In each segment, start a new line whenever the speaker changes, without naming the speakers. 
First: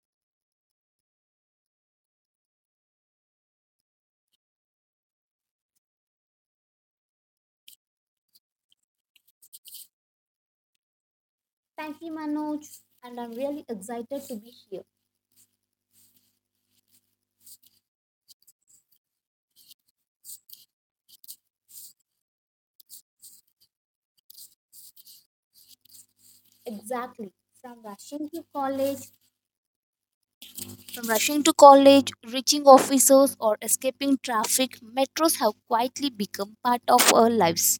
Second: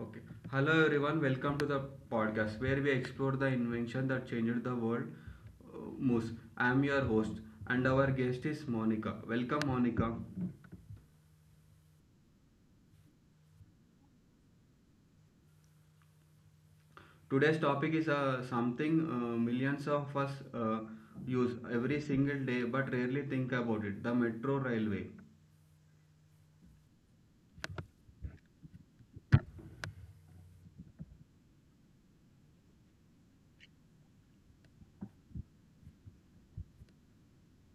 Okay. Hello everyone, welcome to the podcast where we explore the invention that changed the world. Moose, I am your host and our guest is Monica. Welcome Monica.
Thank you, Manoj. And I'm really excited to be here.
Today's topic is something millions of us use every single day but rarely think about it, the metro railway.
Exactly. From rushing to college, from rushing to college, reaching offices, or escaping traffic, metros have quietly become part of our lives.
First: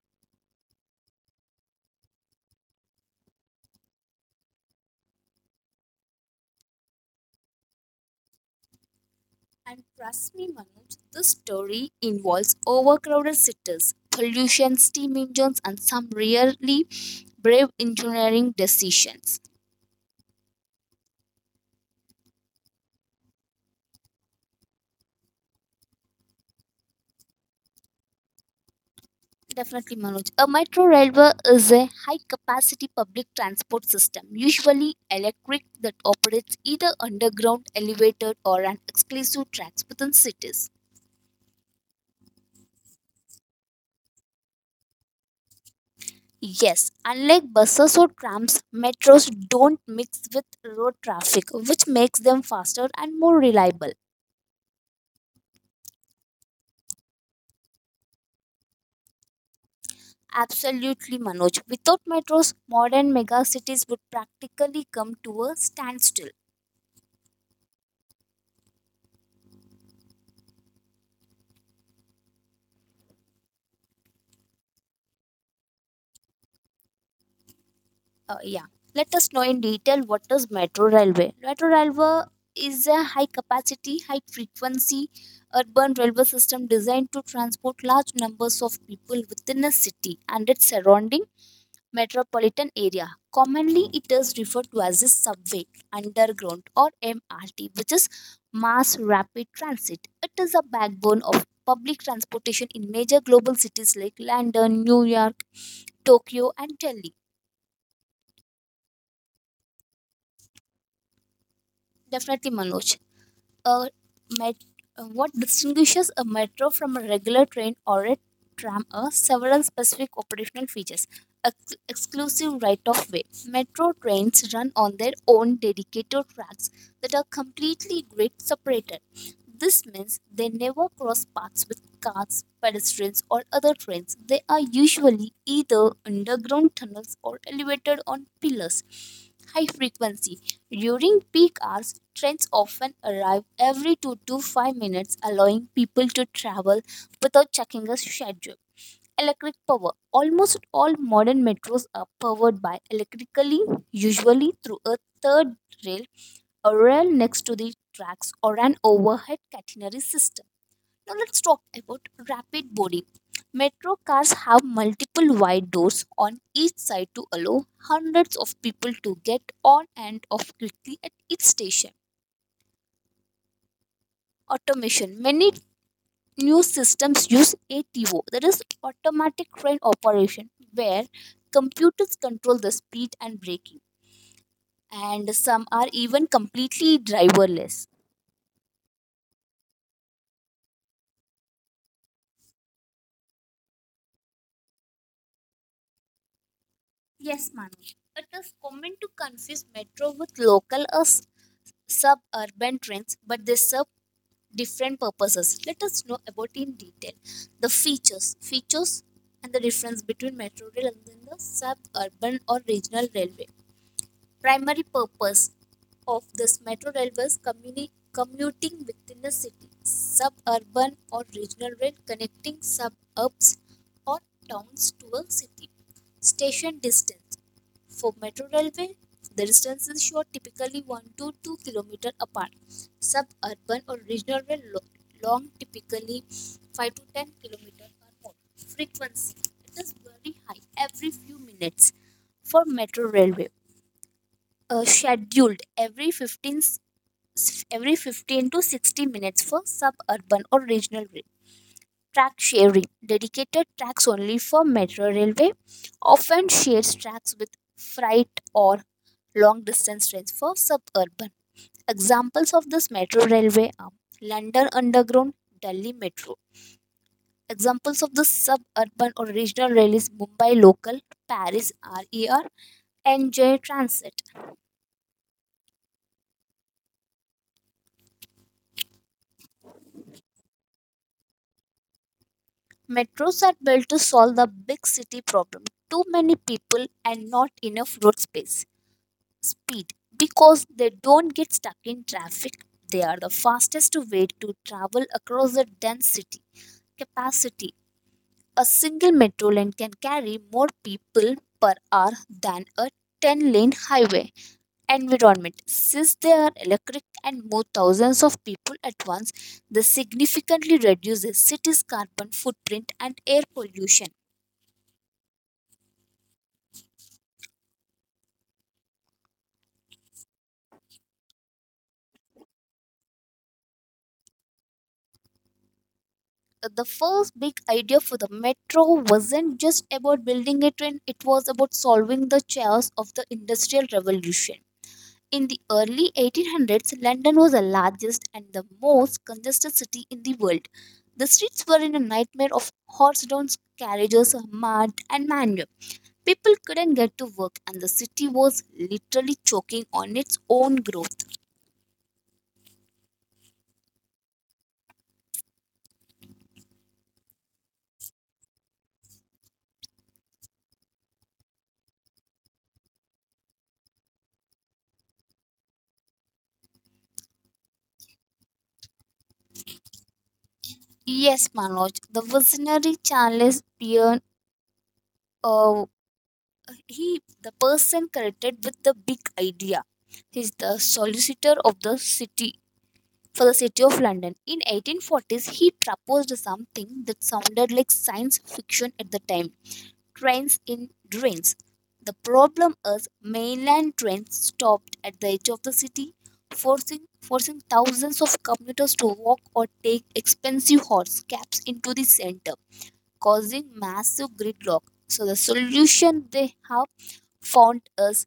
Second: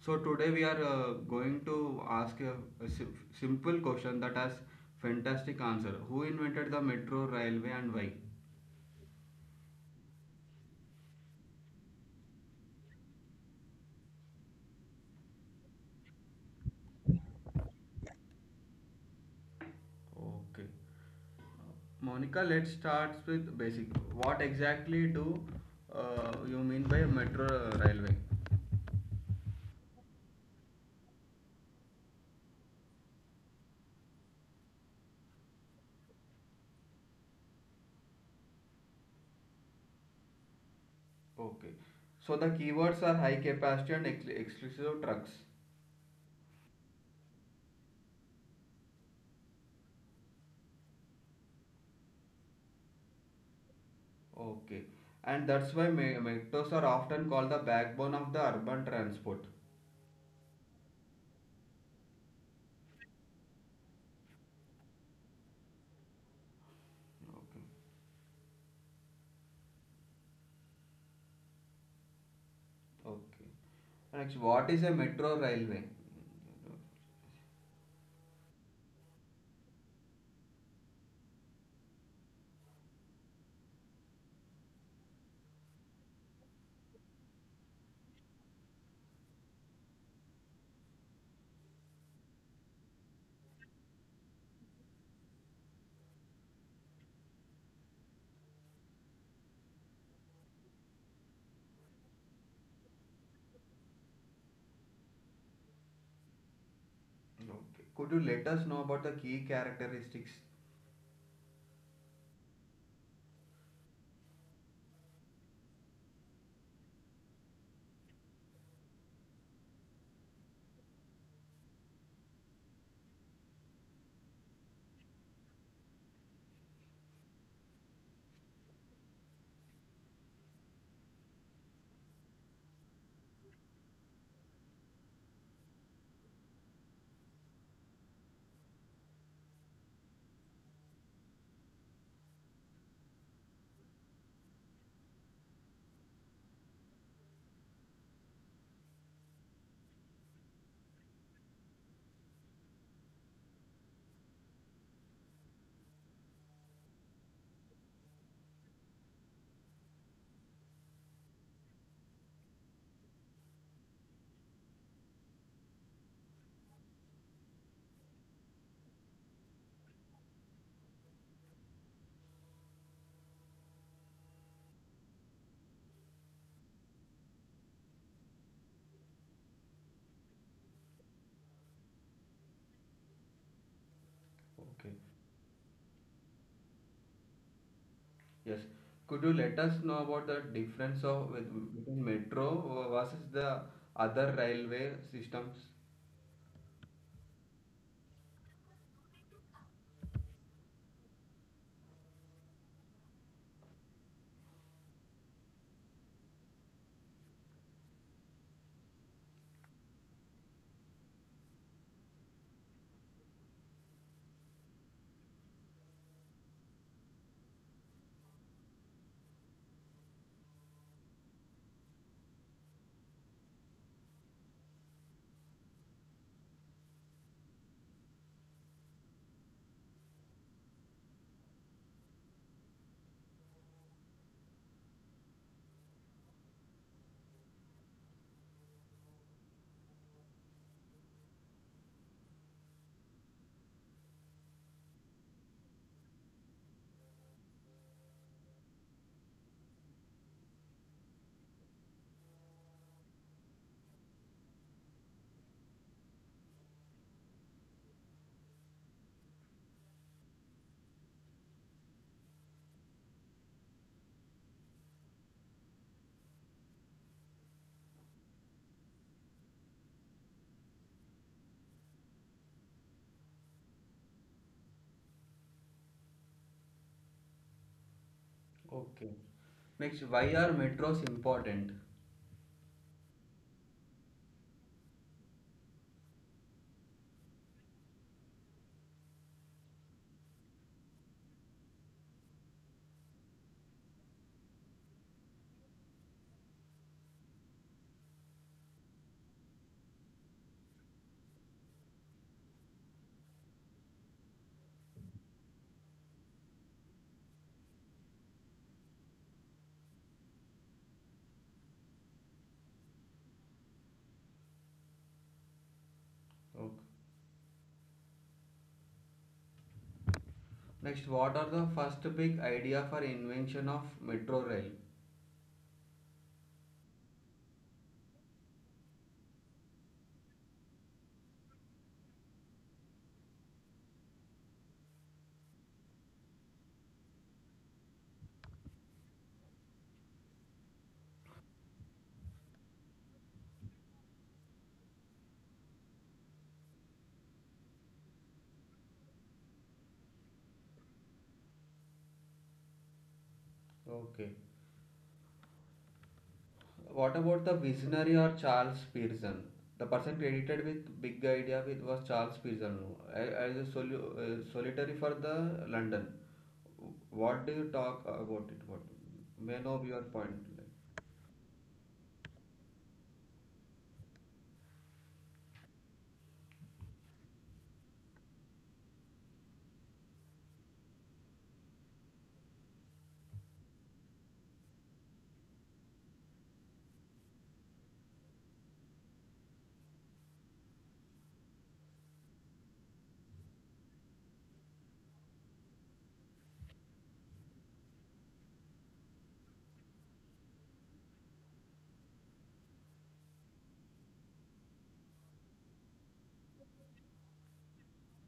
So today we are going to ask a simple question that has fantastic answer. Who invented the metro railway and why?
And trust me, Manoj, this story involves overcrowded cities, pollution, steam engines, and some really brave engineering decisions.
Okay. Monica, let's start with basic. What exactly do you mean by metro railway?
Definitely, Manoj. A metro railway is a high capacity public transport system, usually electric, that operates either underground, elevated, or on exclusive tracks within cities.
Okay. So the keywords are high capacity and exclusive trucks.
Yes, unlike buses or trams, metros don't mix with road traffic, which makes them faster and more reliable.
Okay. And that's why metros are often called the backbone of the urban transport.
Absolutely, Manoj. Without metros, modern megacities would practically come to a standstill.
Okay. Okay. And actually, what is a metro railway?
Yeah, let us know in detail what is metro railway. Metro railway is a high capacity, high frequency urban railway system designed to transport large numbers of people within a city and its surrounding metropolitan area. Commonly, it is referred to as a subway, underground, or MRT, which is mass rapid transit. It is a backbone of public transportation in major global cities like London, New York, Tokyo, and Delhi.
Okay. Could you let us know about the key characteristics?
Definitely, Manoj. a met- what distinguishes a metro from a regular train or a tram are several specific operational features. Exclusive right of way. Metro trains run on their own dedicated tracks that are completely grid separated. This means they never cross paths with cars, pedestrians, or other trains. They are usually either underground tunnels or elevated on pillars. High frequency. During peak hours, trains often arrive every 2 to 5 minutes, allowing people to travel without checking a schedule. Electric power. Almost all modern metros are powered by electrically, usually through a third rail, a rail next to the tracks, or an overhead catenary system. Now let's talk about rapid boarding. Metro cars have multiple wide doors on each side to allow hundreds of people to get on and off quickly at each station. Automation. Many new systems use ATO, that is automatic train operation, where computers control the speed and braking,
Okay.
and some are even completely driverless.
Yes. Could you let us know about the difference of between metro versus the other railway systems?
Yes, Manu. It is common to confuse metro with local or suburban trains, but they serve different purposes. Let us know about in detail the features, and the difference between metro rail and then the suburban or regional railway. Primary purpose of this metro rail was commuting within the city, suburban or regional rail connecting suburbs or towns to a city. Station distance for metro railway, the distances show typically 1 to 2 kilometers apart. Suburban or regional rail long typically 5 to 10 kilometers or more. Frequency, it is very high every few minutes for metro railway. Scheduled every 15 to 60 minutes for suburban or regional rail track sharing. Dedicated tracks only for metro railway, often shares tracks with freight or long distance trains for suburban. Examples of this metro railway are London Underground, Delhi Metro. Examples of the suburban or regional rail is Mumbai Local, Paris RER, and J Transit.
Okay. Next, why are metros important?
Metros are built to solve the big city problem. Too many people and not enough road space. Speed, because they don't get stuck in traffic. They are the fastest way to travel across a dense city. Capacity. A single metro lane can carry more people per hour than a 10-lane highway. Environment. Since they are electric and move thousands of people at once, this significantly reduces cities' carbon footprint and air pollution.
Okay. Next, what are the first big idea for invention of metro rail?
The first big idea for the metro wasn't just about building a train, it was about solving the chaos of the Industrial Revolution. In the early 1800s, London was the largest and the most congested city in the world. The streets were in a nightmare of horse-drawn carriages, mud, and manure. People couldn't get to work, and the city was literally choking on its own growth.
Okay. What about the visionary or Charles Pearson? The person credited with big idea with was Charles Pearson as a solitary for the London. What do you talk about it? What may know your point? Like
Yes, Manoj, the visionary Charles Pearson, uh, he, the person connected with the big idea, he's the solicitor of the city, for the city of London, in 1840s he proposed something that sounded like science fiction at the time. Trains in drains. The problem is mainland trains stopped at the edge of the city, forcing thousands of commuters to walk or take expensive horse cabs into the center, causing massive gridlock. So the solution they have found as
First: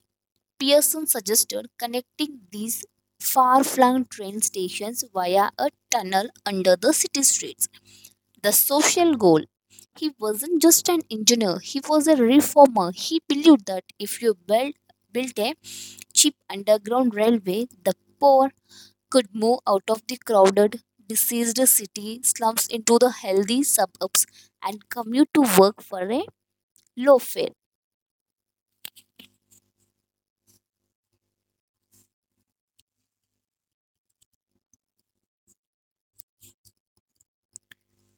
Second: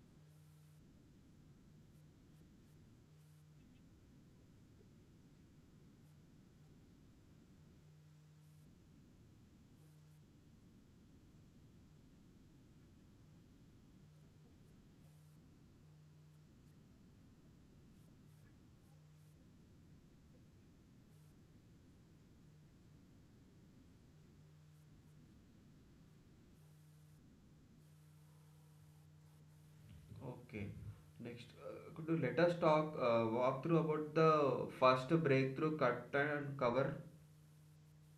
Pearson suggested, connecting these far-flung train stations via a tunnel under the city streets. The social goal. He wasn't just an engineer, he was a reformer. He believed that if you build, built a cheap underground railway, the poor could move out of the crowded, diseased city slums into the healthy suburbs and commute to work for a low fare.
okay. Next, could you let us talk walk through about the first breakthrough cut and cover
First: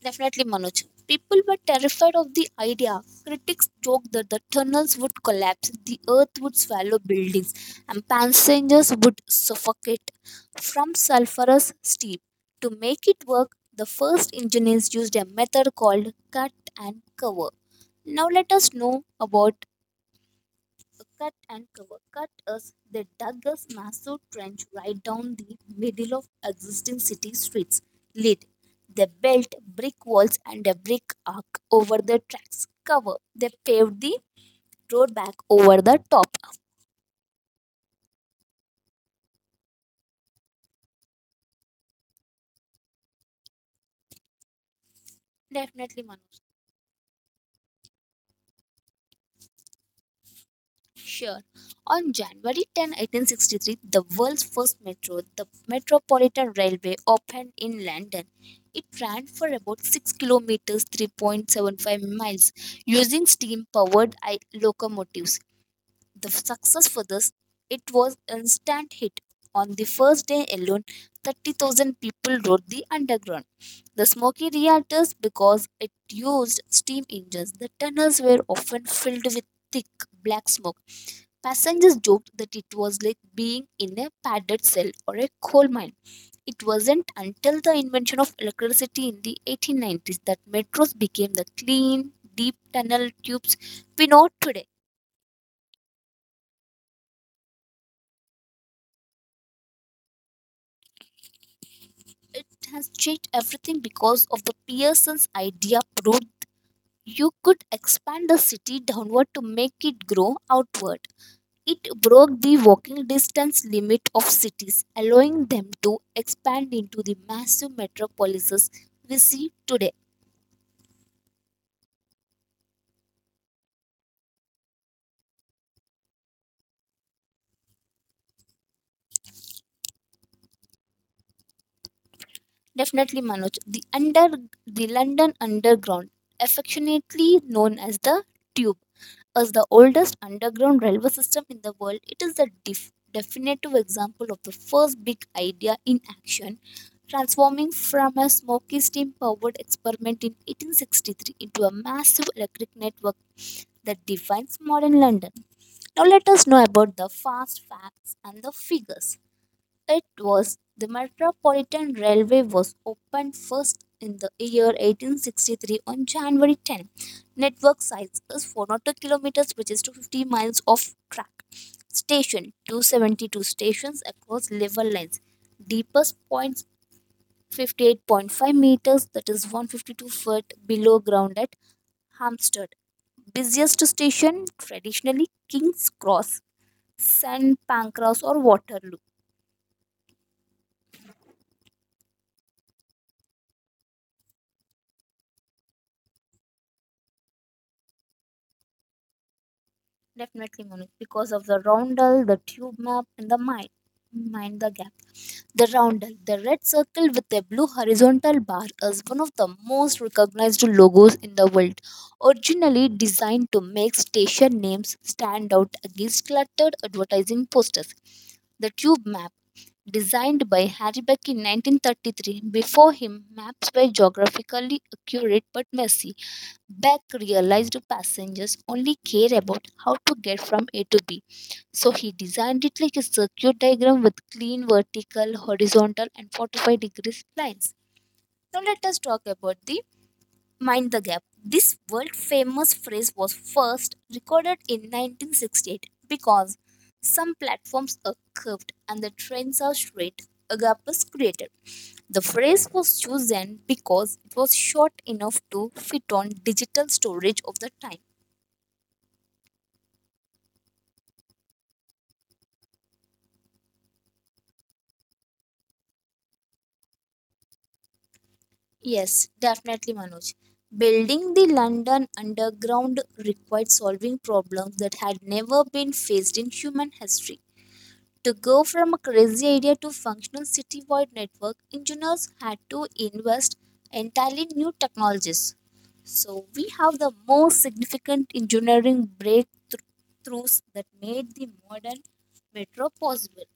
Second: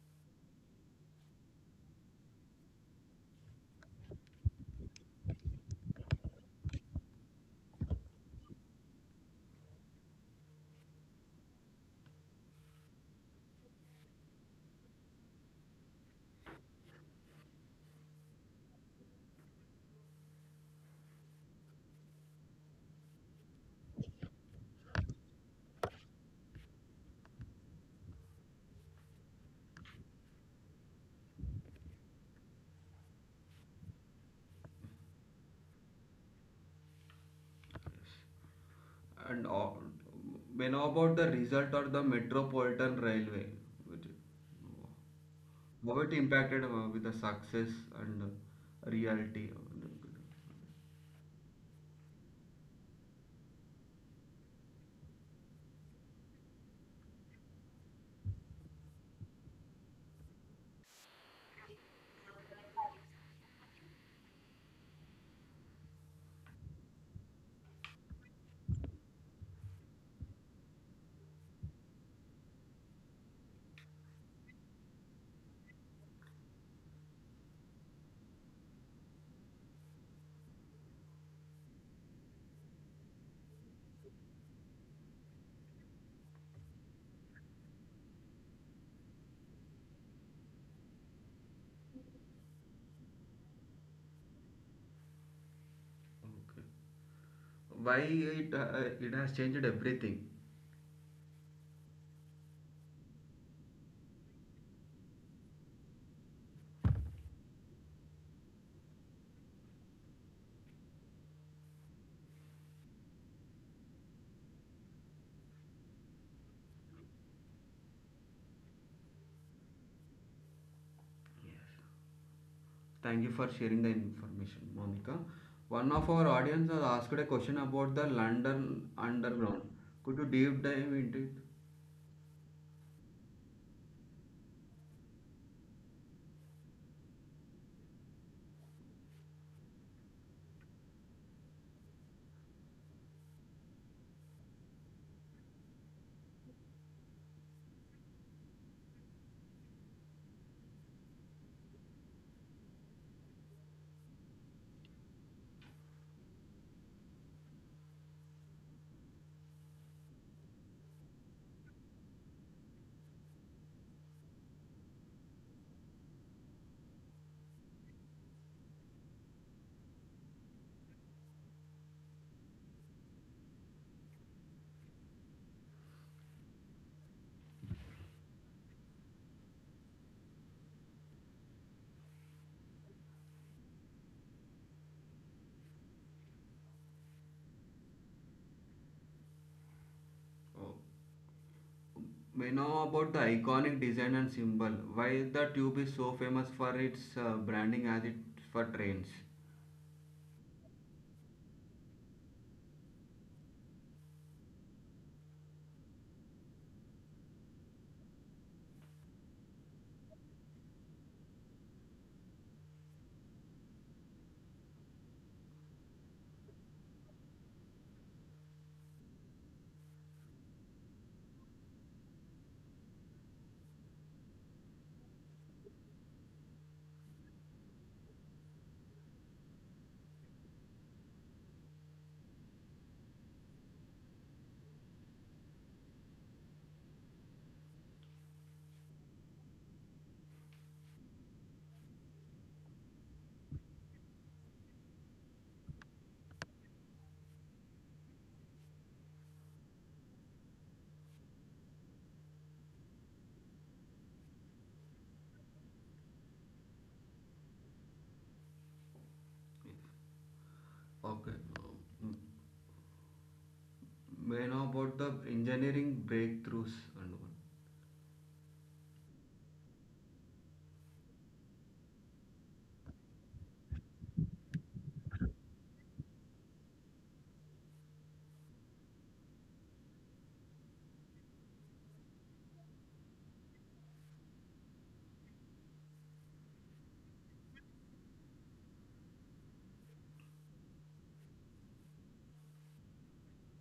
Definitely, Manoj. People were terrified of the idea. Critics joked that the tunnels would collapse, the earth would swallow buildings, and passengers would suffocate from sulfurous steam. To make it work, the first engineers used a method called cut and cover. Now, let us know about cut and cover. Cut us, they dug a massive trench right down the middle of existing city streets. Lead, they built brick walls and a brick arch over the tracks. Cover, they paved the road back over the top.
and all. May know about the result or the Metropolitan Railway. Which, how
Definitely,
it
Manoj.
impacted with the success and reality.
Sure. On January 10, 1863, the world's first metro, the Metropolitan Railway, opened in London. It ran for about 6 kilometers, 3.75 miles, using steam powered locomotives. The success for this, it was instant hit. On the first day alone, 30,000 people rode the underground. The smoky reactors, because it used steam engines, the tunnels were often filled with thick black smoke. Passengers joked that it was like being in a padded cell or a coal mine. It wasn't until the invention of electricity in the 1890s that metros became the clean, deep tunnel tubes we know today.
Okay. Why it has changed everything.
It has changed everything because of the Pearson's idea proved you could expand the city downward to make it grow outward. It broke the walking distance limit of cities, allowing them to expand into the massive metropolises we see today.
Thank you for sharing the information, Monica. One of our audience has asked a question about the London Underground. Could you deep dive into it?
Definitely, Manoj. The London Underground, affectionately known as the Tube, is the oldest underground railway system in the world. It is the definitive example of the first big idea in action, transforming from a smoky steam-powered experiment in 1863 into a massive electric network that defines modern London. Now let us know about the fast facts and the figures. It was the Metropolitan Railway was opened first in the year 1863 on January 10. Network size is 402 kilometers, which is 250 miles of track. Station 272 stations across level lines. Deepest points 58.5 meters, that is 152-foot below ground at Hampstead. Busiest station traditionally King's Cross, St Pancras, or Waterloo.
Oh. We know about the iconic design and symbol. Why the tube is so famous for its branding as it for trains?
Definitely, Monique, because of the roundel, the tube map, and the mind. Mind the gap. The roundel, the red circle with a blue horizontal bar, is one of the most recognized logos in the world. Originally designed to make station names stand out against cluttered advertising posters. The tube map, designed by Harry Beck in 1933, before him, maps were geographically accurate but messy. Beck realized passengers only care about how to get from A to B. So he designed it like a circuit diagram with clean vertical, horizontal, and 45 degrees lines. Now let us talk about the Mind the Gap. This world famous phrase was first recorded in 1968 because some platforms are curved and the trains are straight. A gap was created. The phrase was chosen because it was short enough to fit on digital storage of the time.
Okay. Um, May know about the engineering breakthroughs and all.
Yes, definitely, Manoj. Building the London Underground required solving problems that had never been faced in human history. To go from a crazy idea to functional citywide network, engineers had to invest entirely new technologies. So we have the most significant engineering breakthroughs that made the modern metro possible.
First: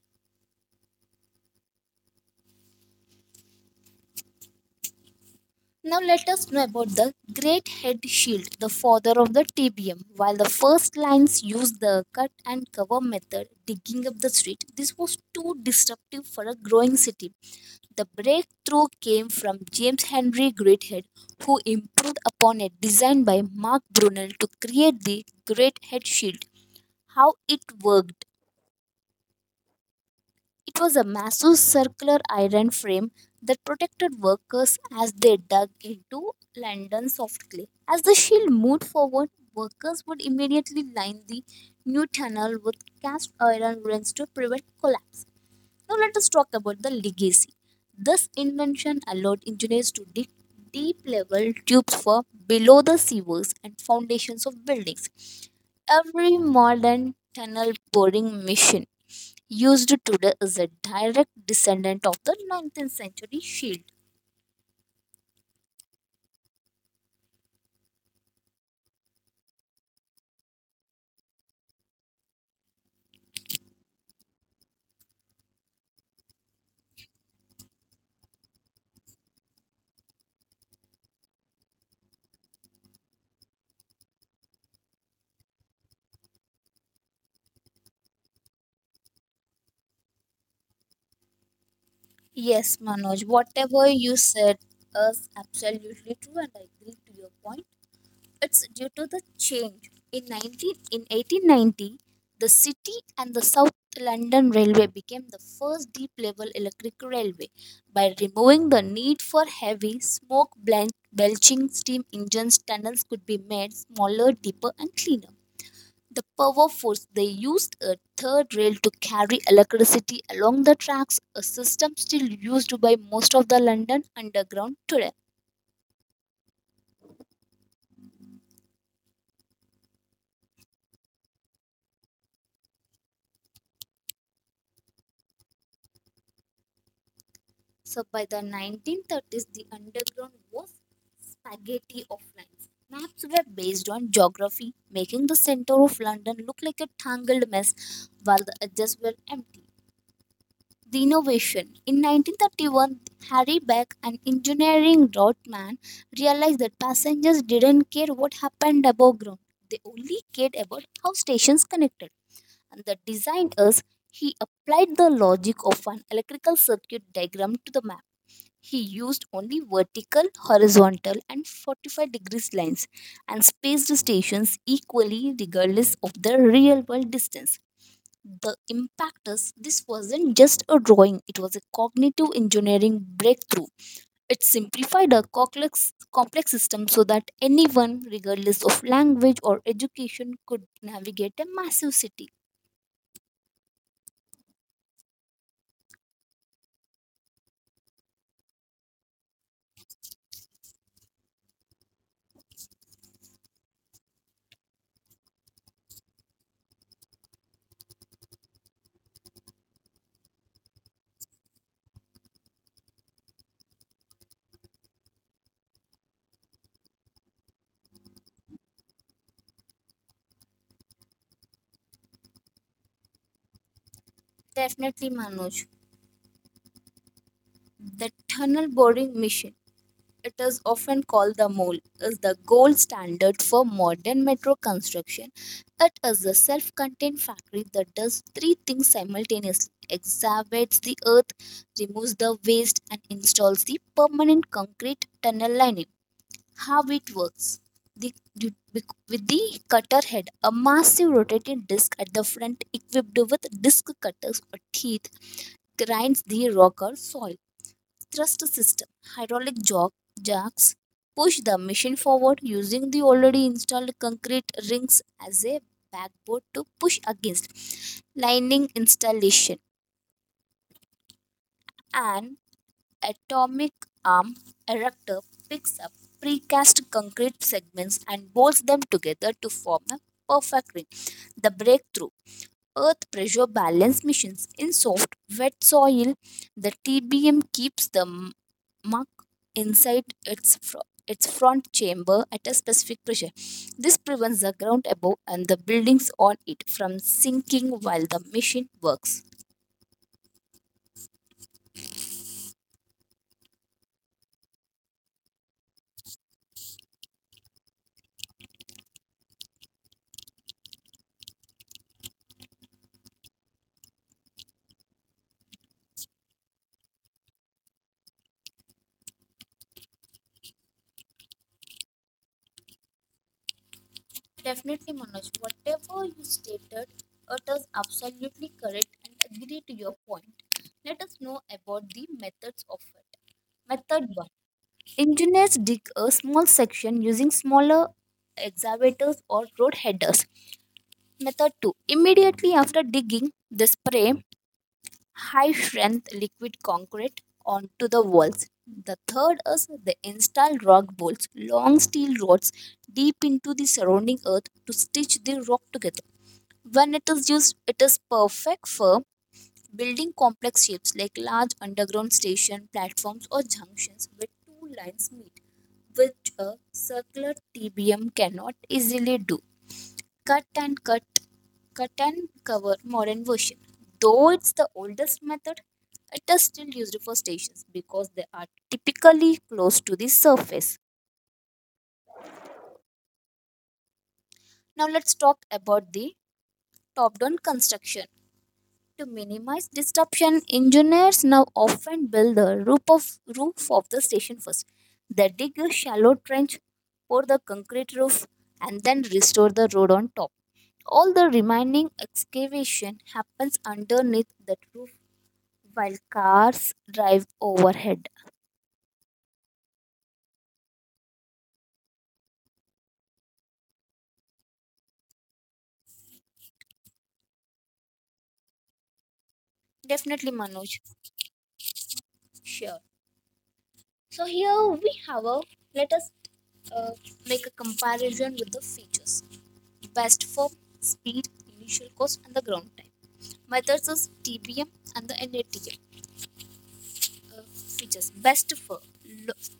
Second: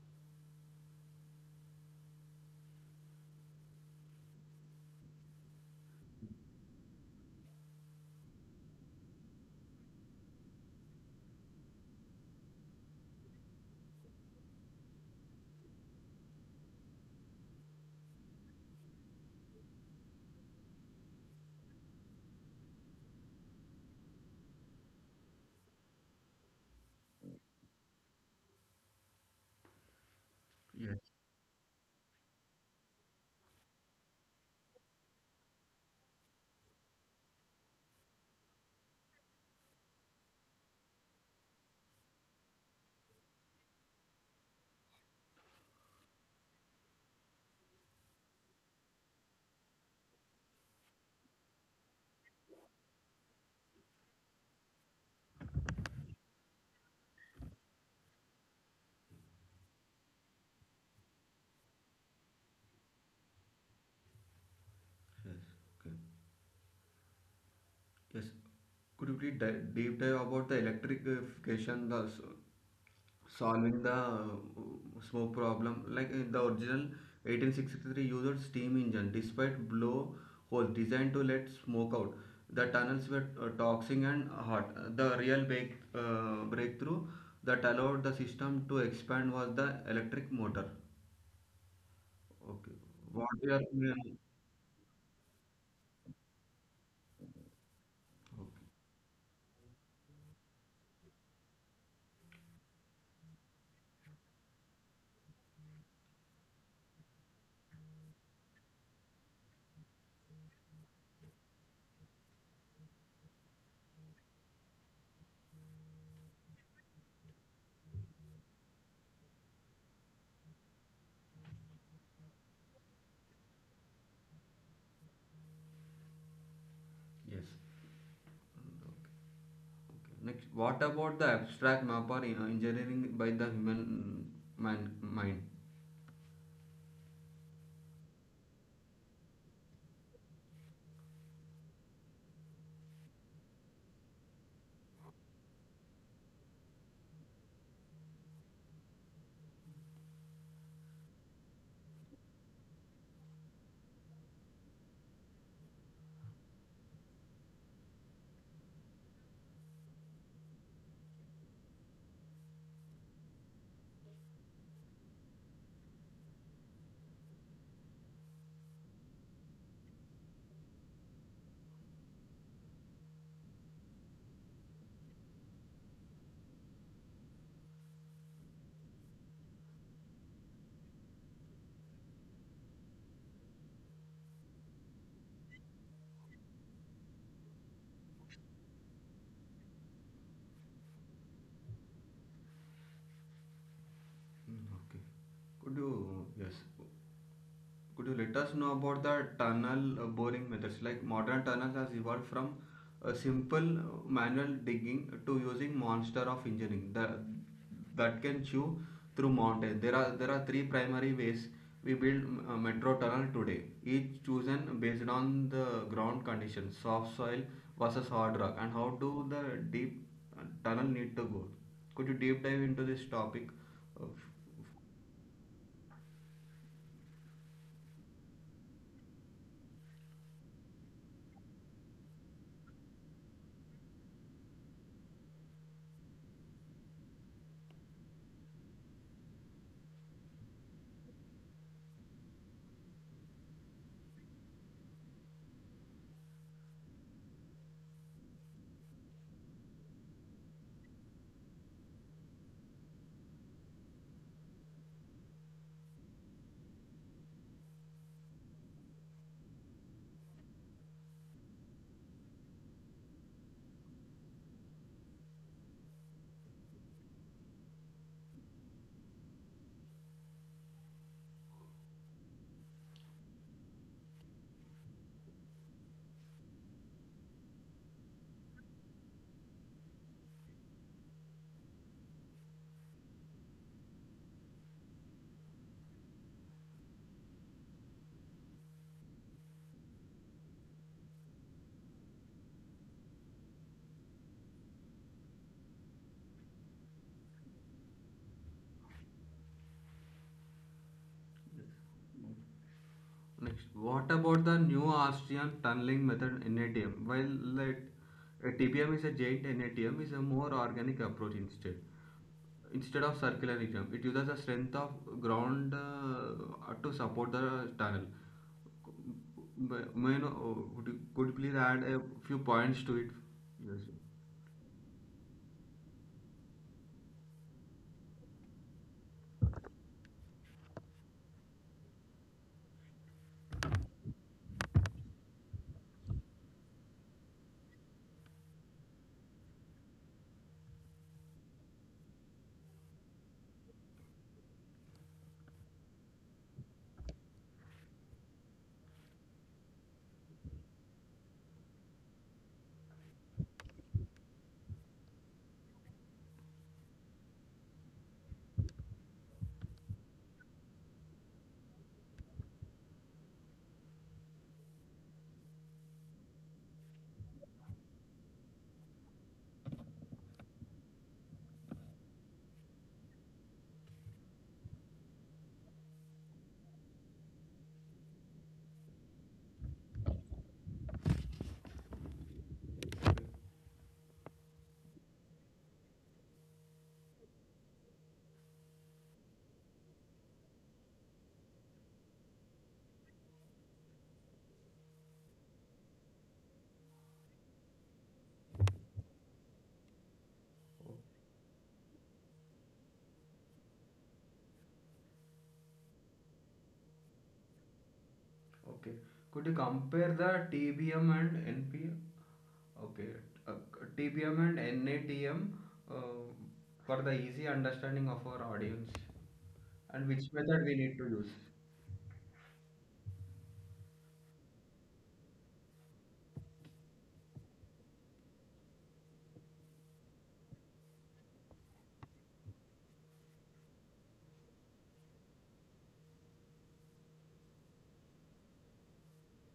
Now let us know about the Great Head Shield, the father of the TBM. While the first lines used the cut and cover method, digging up the street, this was too disruptive for a growing city. The breakthrough came from James Henry Greathead, who improved upon a design by Mark Brunel to create the Greathead Shield. How it worked. It was
Yes.
a massive circular iron frame that protected workers as they dug into London soft clay. As the shield moved forward, workers would immediately line the new tunnel with cast iron rings to prevent collapse. Now let us talk about the legacy. This invention allowed engineers to dig deep level tubes for below the sewers and foundations of buildings. Every modern tunnel boring machine used today is a direct descendant of the 19th century shield.
Yes. Okay. Yes. Could you please deep dive about the electrification, the solving the smoke problem. Like in the original 1863 used steam engine despite blow holes designed to let smoke out. The tunnels were toxic and hot. The real breakthrough that allowed the system to expand was the electric motor.
Yes,
Okay.
Manoj,
What we are,
whatever you
okay.
said is absolutely true and I agree to your point. It's due to the change. In 1890, the city and the South London Railway became the first deep level electric railway by removing the need for heavy, smoke belching steam engines. Tunnels could be made smaller, deeper, and cleaner. The power force they used a third rail to carry electricity along the tracks, a system still used by most of the London Underground today.
Yes. Okay. Okay. Next, what about the abstract map or engineering by the human mind?
So by the 1930s, the underground was spaghetti of lines. Maps were based on geography, making the center of London look like a tangled mess while the edges were empty. The innovation. In 1931, Harry Beck, an engineering roadman, realized that passengers didn't care what happened above ground. They only cared about how stations connected. And the designers, he applied the logic of an electrical circuit diagram to the map. He used only vertical, horizontal, and 45 degrees lines and spaced stations equally regardless of the real world distance. The impact is this wasn't just a drawing, it was a cognitive engineering breakthrough. It simplified a complex system so that anyone, regardless of language or education, could navigate a massive city.
Mm, okay. Could you, yes, could you let us know about the tunnel boring methods? Like modern tunnels has evolved from a simple manual digging to using monster of engineering that can chew through mountains. There are three primary ways we build metro tunnel today. Each chosen based on the ground conditions, soft soil versus hard rock, and how do the deep tunnel need to go. Could you deep dive into this topic? Uh,
Definitely, Manoj. The tunnel boring mission, it is often called the mole, is the gold standard for modern metro construction. It is a self-contained factory that does three things simultaneously: excavates the earth, removes the waste, and installs the permanent concrete tunnel lining. How it works? The, the- with the cutter head, a massive rotating disc at the front, equipped with disc cutters or teeth, grinds the rock or soil. Thrust system. Hydraulic jacks push the machine forward using the already installed concrete rings as a backboard to push against. Lining installation. An atomic arm erector picks up precast concrete segments and bolts them together to form a perfect ring. The breakthrough, earth pressure balance missions. In soft, wet soil, the TBM keeps the muck inside its, its front chamber at a specific pressure. This prevents the ground above and the buildings on it from sinking while the machine works.
Next, what about the new Austrian tunneling method NATM? Well, a TBM is a giant, NATM is a more organic approach Instead of circular it uses the strength of ground to support the tunnel. May I know, could you please add a few points to it? Yes.
Definitely, Manoj, whatever you stated, it is absolutely correct and agree to your point. Let us know about the methods of it. Method 1, engineers dig a small section using smaller excavators or road headers. Method 2, immediately after digging, they spray high strength liquid concrete onto the walls. The third is they install rock bolts, long steel rods deep into the surrounding earth to stitch the rock together. When it is used, it is perfect for building complex shapes like large underground station platforms or junctions where two lines meet, which a circular TBM cannot easily do. Cut and cut, Cut and cover modern version. Though it's the oldest method, it is still used for stations because they are typically close to the surface. Now let's talk about the top-down construction. To minimize disruption, engineers now often build the roof of the station first. They dig a shallow trench, pour the concrete roof, and then restore the road on top. All the remaining excavation happens underneath that roof while cars drive overhead.
Okay. Could you compare the TBM and NPM? Okay. Uh, TPM and NATM uh, for the easy understanding of our audience and
Definitely,
which method
Manoj.
we need to use.
Sure. So here we have a, let us uh, make a comparison with the features. Best form, speed, initial cost, and the ground time. Methods is TBM and the NATM, uh, features. Best for:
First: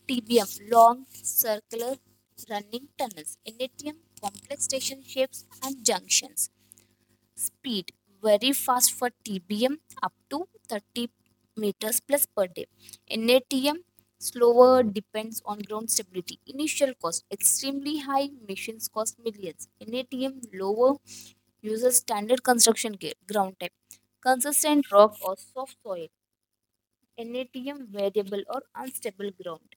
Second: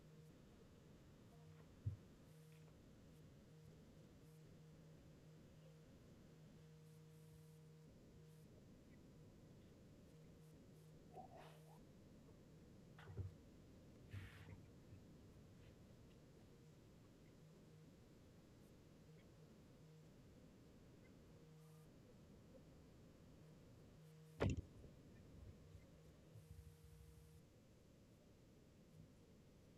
TBM long circular running tunnels. NATM complex station shapes and junctions. Speed: very fast for TBM up to 30 meters plus per day. NATM slower, depends on ground stability. Initial cost extremely high, machines cost millions. NATM lower, uses standard construction gear. Ground type: consistent rock or soft soil. NATM variable or unstable ground.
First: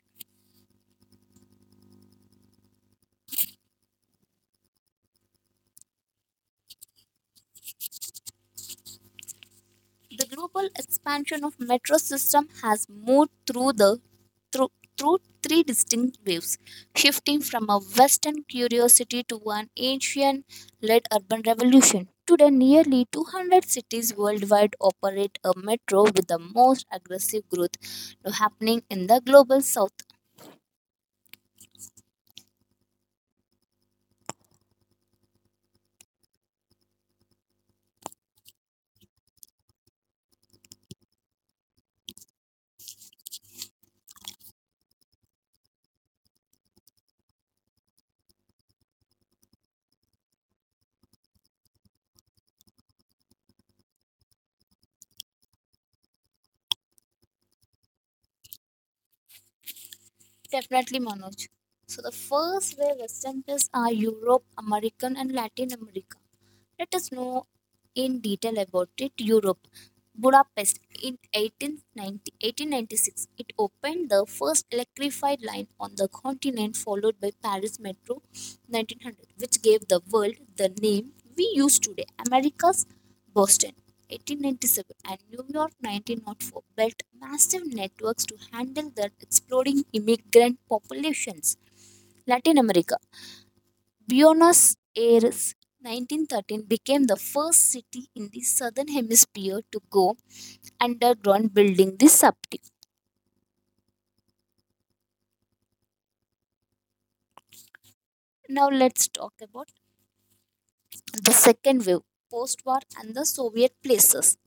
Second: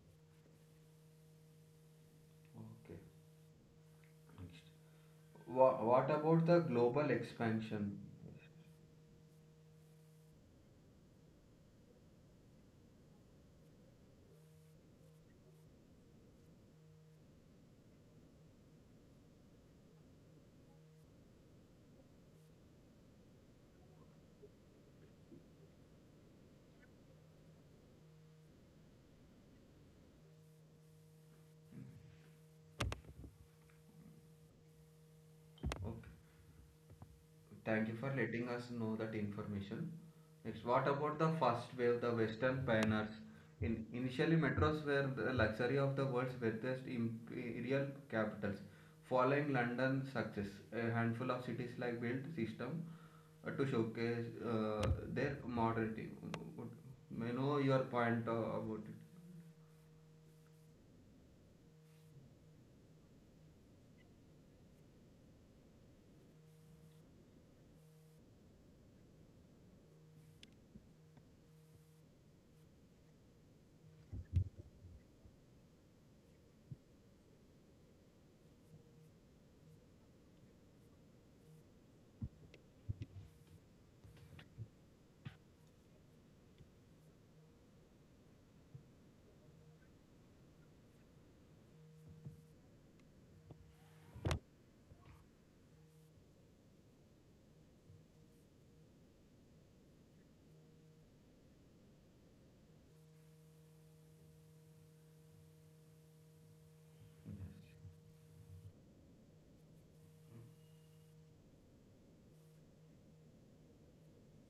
Okay. What about the global expansion?
The global expansion of metro system has moved through, through three distinct waves, shifting from a Western curiosity to an Asian-led urban revolution. Today, nearly 200 cities worldwide operate a metro, with the most aggressive growth now happening in the global south.
Okay. Thank you for letting us know that information. Next, what about the first wave, the Western pioneers? In Initially, metros were the luxury of the world's wealthiest imperial capitals. Following London's success, a handful of cities like built system to showcase their modernity. May know your point about it.
Definitely, Manoj. So the first wave Western are Europe, American, and Latin America. Let us know in detail about it. Europe, Budapest in 1896. It opened the first electrified line on the continent, followed by Paris Metro 1900, which gave the world the name we use today. America's Boston, 1897, and New York 1904 built massive networks to handle their exploding immigrant populations. Latin America, Buenos Aires 1913 became the first city in the southern hemisphere to go underground building the subway. Now let's talk about the second wave, post-war and the Soviet places.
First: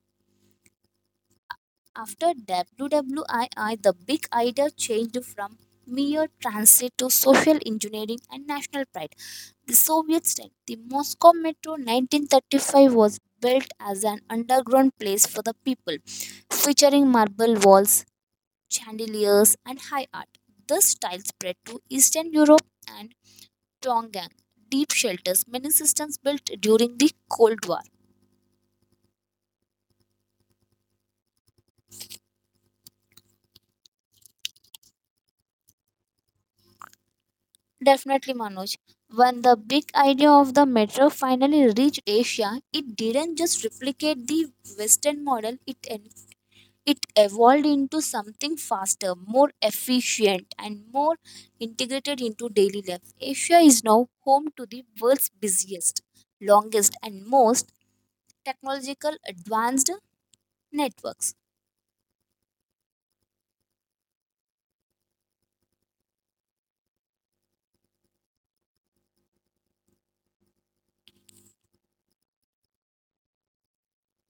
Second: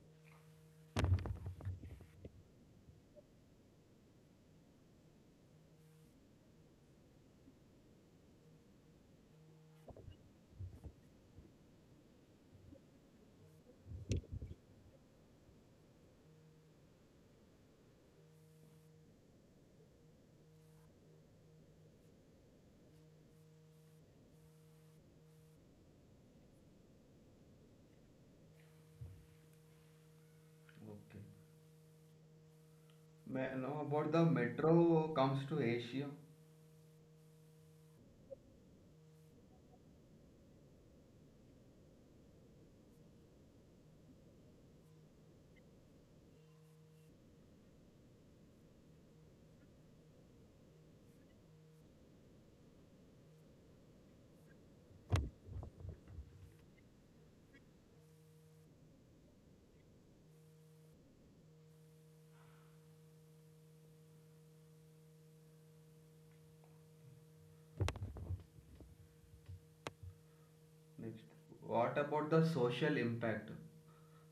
After WWII, the big idea changed from mere transit to social engineering and national pride. The Soviet style, the Moscow Metro 1935 was built as an underground place for the people, featuring marble walls, chandeliers, and high art. This style spread to Eastern Europe and Tongan deep shelters, many systems built during the Cold War.
Okay. May know about the metro comes to Asia.
Definitely, Manoj. When the big idea of the metro finally reached Asia, it didn't just replicate the Western model, it evolved into something faster, more efficient, and more integrated into daily life. Asia is now home to the world's busiest, longest, and most technological advanced networks.
Next, what about the social impact?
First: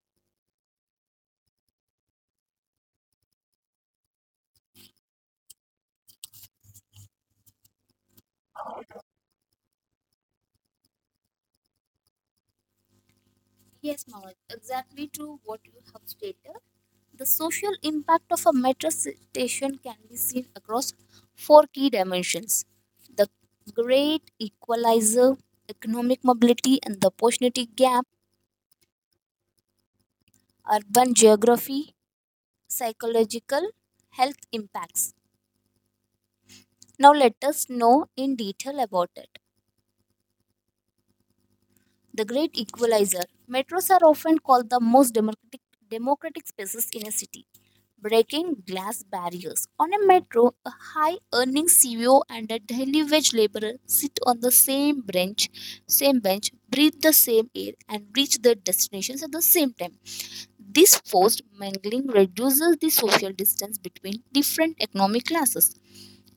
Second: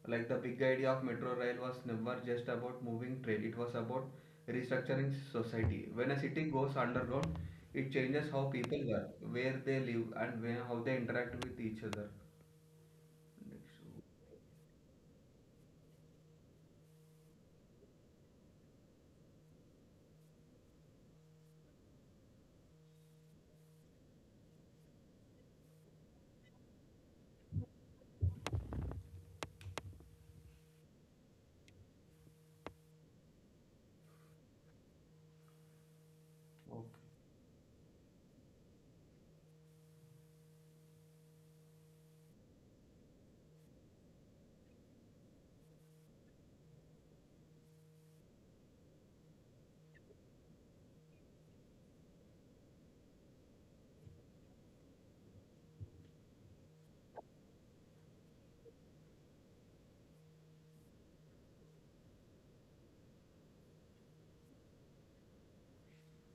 Like the big idea of metro rail was never just about moving trade, it was about restructuring society. When a city goes underground, it changes how people work, where they live, and how they interact with each other. Next,
Yes, Manoj, exactly true what you have stated. The social impact of a metro station can be seen across four key dimensions. The great equalizer, economic mobility and the opportunity gap, urban geography, psychological health impacts.
okay,
Now let us know in detail about it. The great equalizer. Metros are often called the most democratic spaces in a city. Breaking glass barriers. On a metro, a high earning CEO and a daily wage laborer sit on the same bench, breathe the same air, and reach their destinations at the same time. This forced mingling reduces the social distance between different economic classes.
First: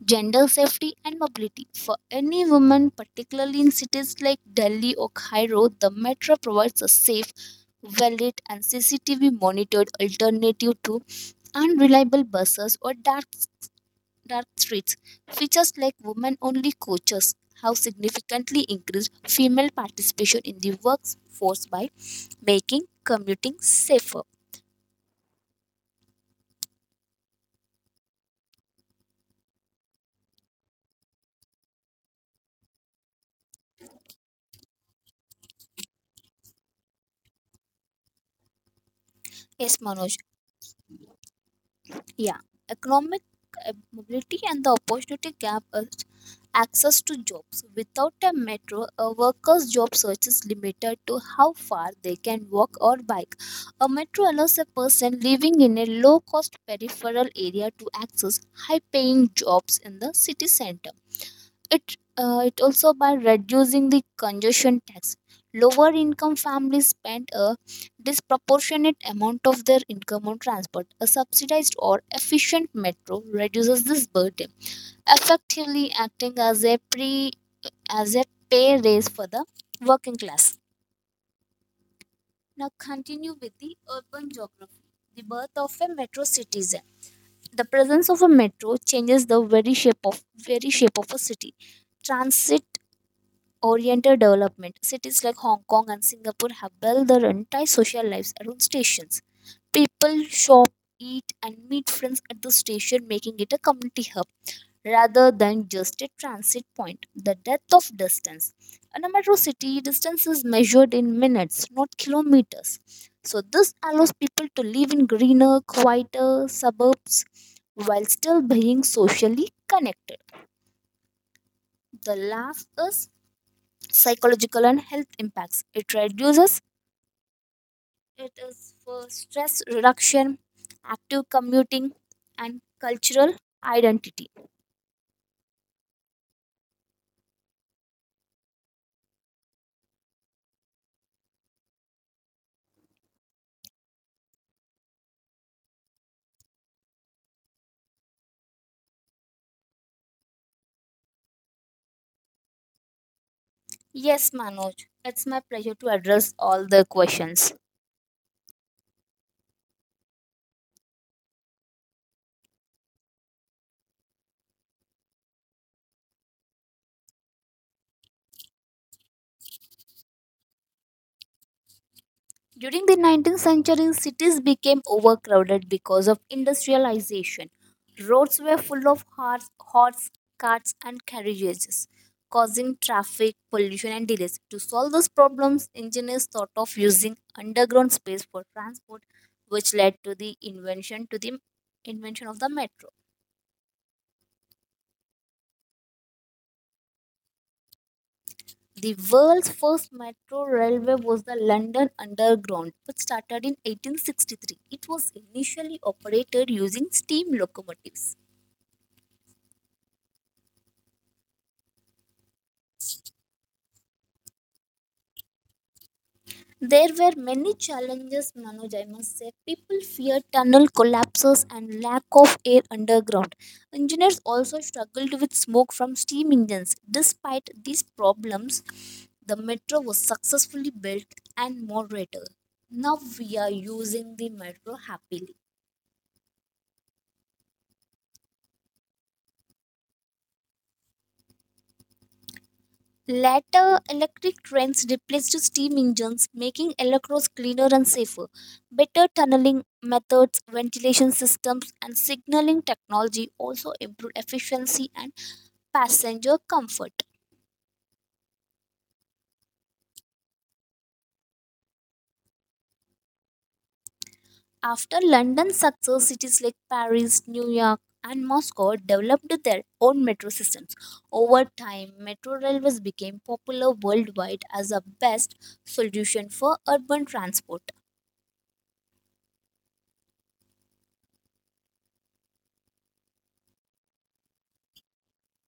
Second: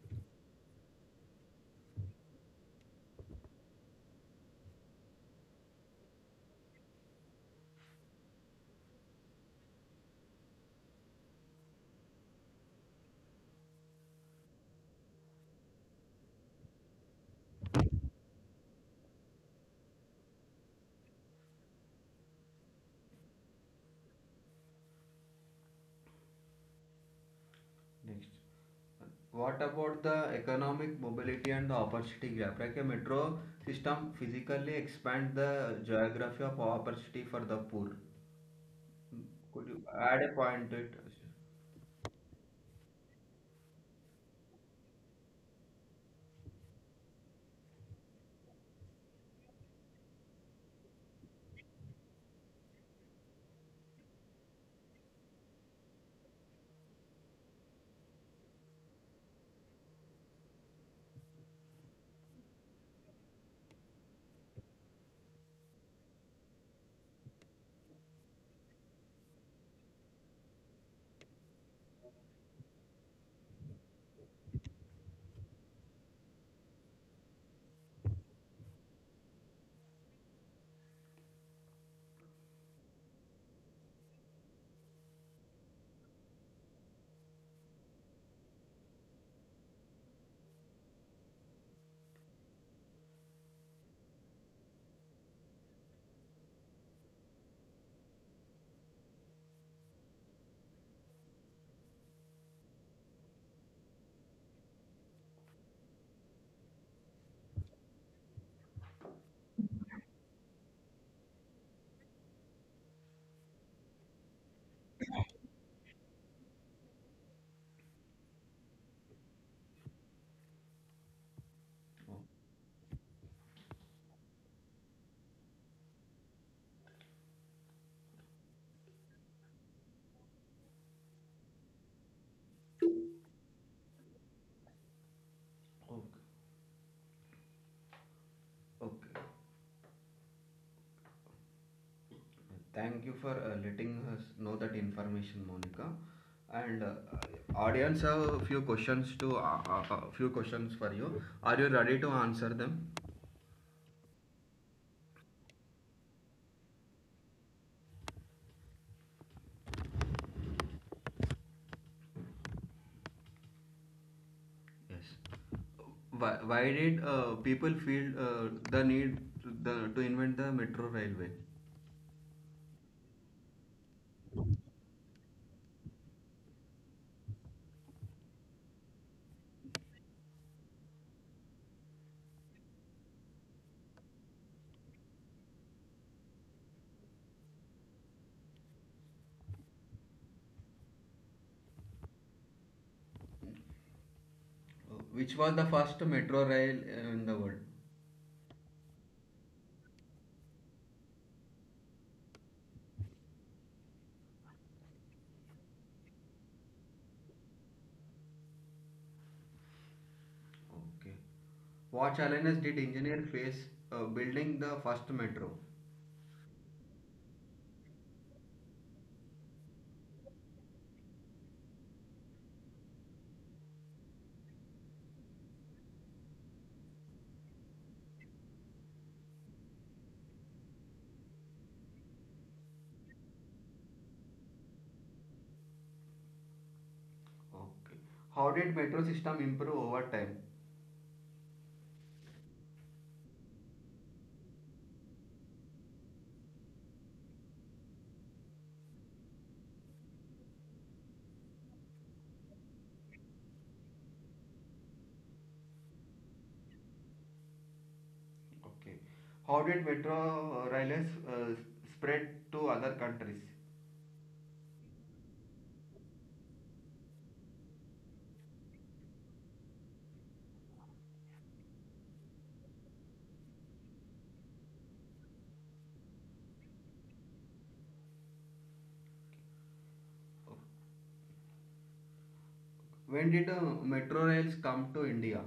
Gender safety and mobility. For any woman, particularly in cities like Delhi or Cairo, the metro provides a safe, well-lit and CCTV monitored alternative to unreliable buses or dark streets. Features like women-only coaches have significantly increased female participation in the workforce by making commuting safer.
next. What about the economic mobility and the opportunity gap? Like a metro system physically expand the geography of opportunity for the poor. Could
Yes,
you
Manoj.
add a point to it?
Yeah, economic mobility and the opportunity gap is access to jobs. Without a metro, a worker's job search is limited to how far they can walk or bike. A metro allows a person living in a low cost peripheral area to access high paying jobs in the city center. It it also, by reducing the congestion tax, lower income families spend a disproportionate amount of their income on transport. A subsidized or efficient metro reduces this burden, effectively acting as a pre as a pay raise for the working class. Now continue with the urban geography, the birth of a metro citizen. The presence of a metro changes the very shape of a city. Transit oriented development. Cities like Hong Kong and Singapore have built their entire social lives around stations. People shop, eat, and meet friends at the station, making it a community hub rather than just a transit point. The depth of distance. In a metro city, distance is measured in minutes, not kilometers. So, this allows people to live in greener, quieter suburbs while still being socially connected. The last is psychological and health impacts. It reduces, it is for stress reduction, active commuting, and cultural identity.
Okay. Okay. Thank you for letting us know that information, Monica. And audience have a few questions to few questions for you. Are you ready to answer them?
Yes, Manoj, it's my pleasure to address all the questions.
Yes. Why did people feel the need to invent the metro railway?
During the 19th century, cities became overcrowded because of industrialization. Roads were full of horse carts, and carriages, causing traffic, pollution, and delays. To solve those problems, engineers thought of using underground space for transport, which led to the invention of the metro.
Which was the first metro rail in the world?
The world's first metro railway was the London Underground, which started in 1863. It was initially operated using steam locomotives.
Okay. What challenges did engineer face building the first metro?
There were many challenges, Manoj, I must say. People feared tunnel collapses and lack of air underground. Engineers also struggled with smoke from steam engines. Despite these problems, the metro was successfully built and more later. Now we are using the metro happily.
Okay. How did metro system improve over time?
Later, electric trains replaced steam engines, making Alacross cleaner and safer. Better tunneling methods, ventilation systems, and signaling technology also improved efficiency and passenger comfort.
Okay. How did metro rails spread to other countries?
After London's success, cities like Paris, New York, and Moscow developed their own metro systems. Over time, metro railways became popular worldwide as a best solution for urban transport.
When did metro rails come to India?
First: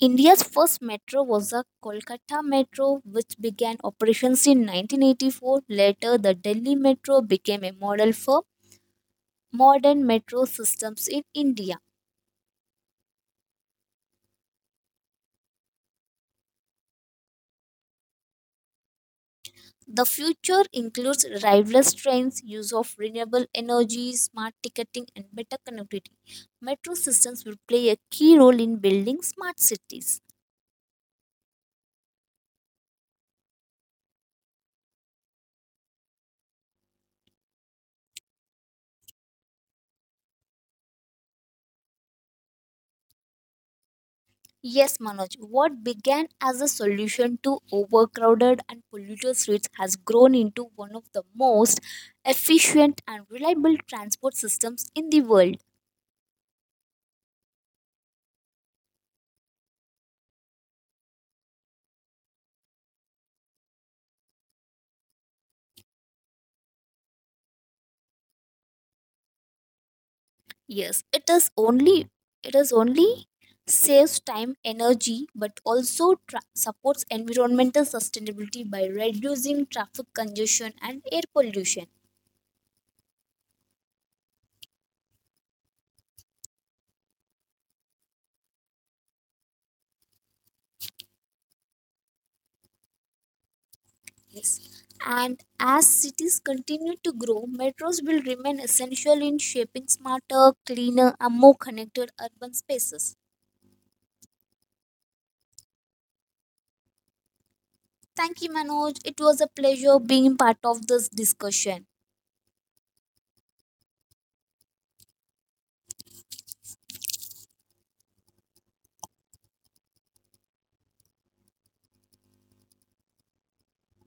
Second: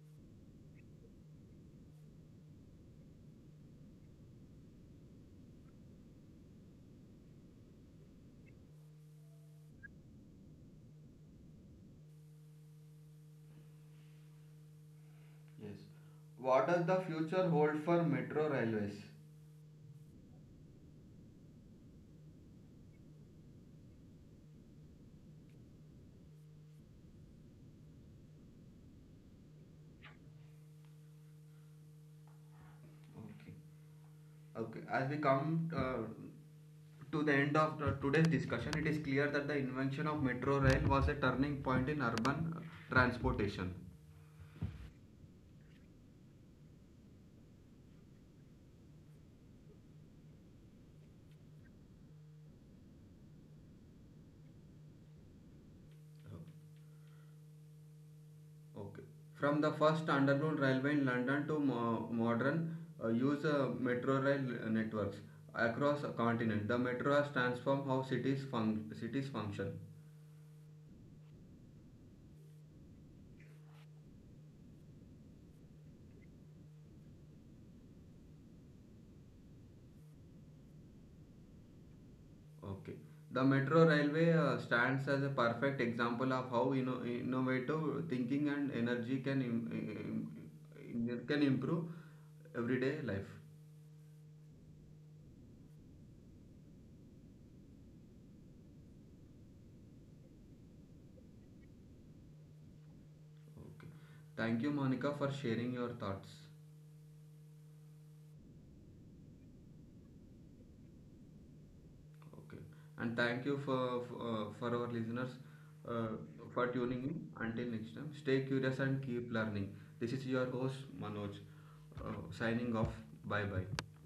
India's first metro was the Kolkata Metro, which began operations in 1984. Later, the Delhi Metro became a model for modern metro systems in India.
Yes. What does the future hold for metro railways?
The future includes driverless trains, use of renewable energy, smart ticketing, and better connectivity. Metro systems will play a key role in building smart cities.
Okay. Okay, as we come to the end of today's discussion, it is clear that the invention of metro rail was a turning point in urban transportation.
Yes, Manoj, what began as a solution to overcrowded and polluted streets has grown into one of the most efficient and reliable transport systems in the world.
Okay. Okay. From the first underground railway in London to modern use metro rail networks across a continent. The metro has transformed how cities function.
Yes, it is only saves time, energy, but also supports environmental sustainability by reducing traffic congestion and air pollution.
Okay. The metro railway stands as a perfect example of how innovative thinking and energy can improve everyday life.
Cities. And as cities continue to grow, metros will remain essential in shaping smarter, cleaner, and more connected urban spaces.
Okay. Thank you, Monica, for sharing your thoughts.
Thank you, Manoj. It was a pleasure being part of this discussion.
Okay. And thank you for our listeners uh, for tuning in. Until next time, stay curious and keep learning. This is your host Manoj, signing off. Bye bye.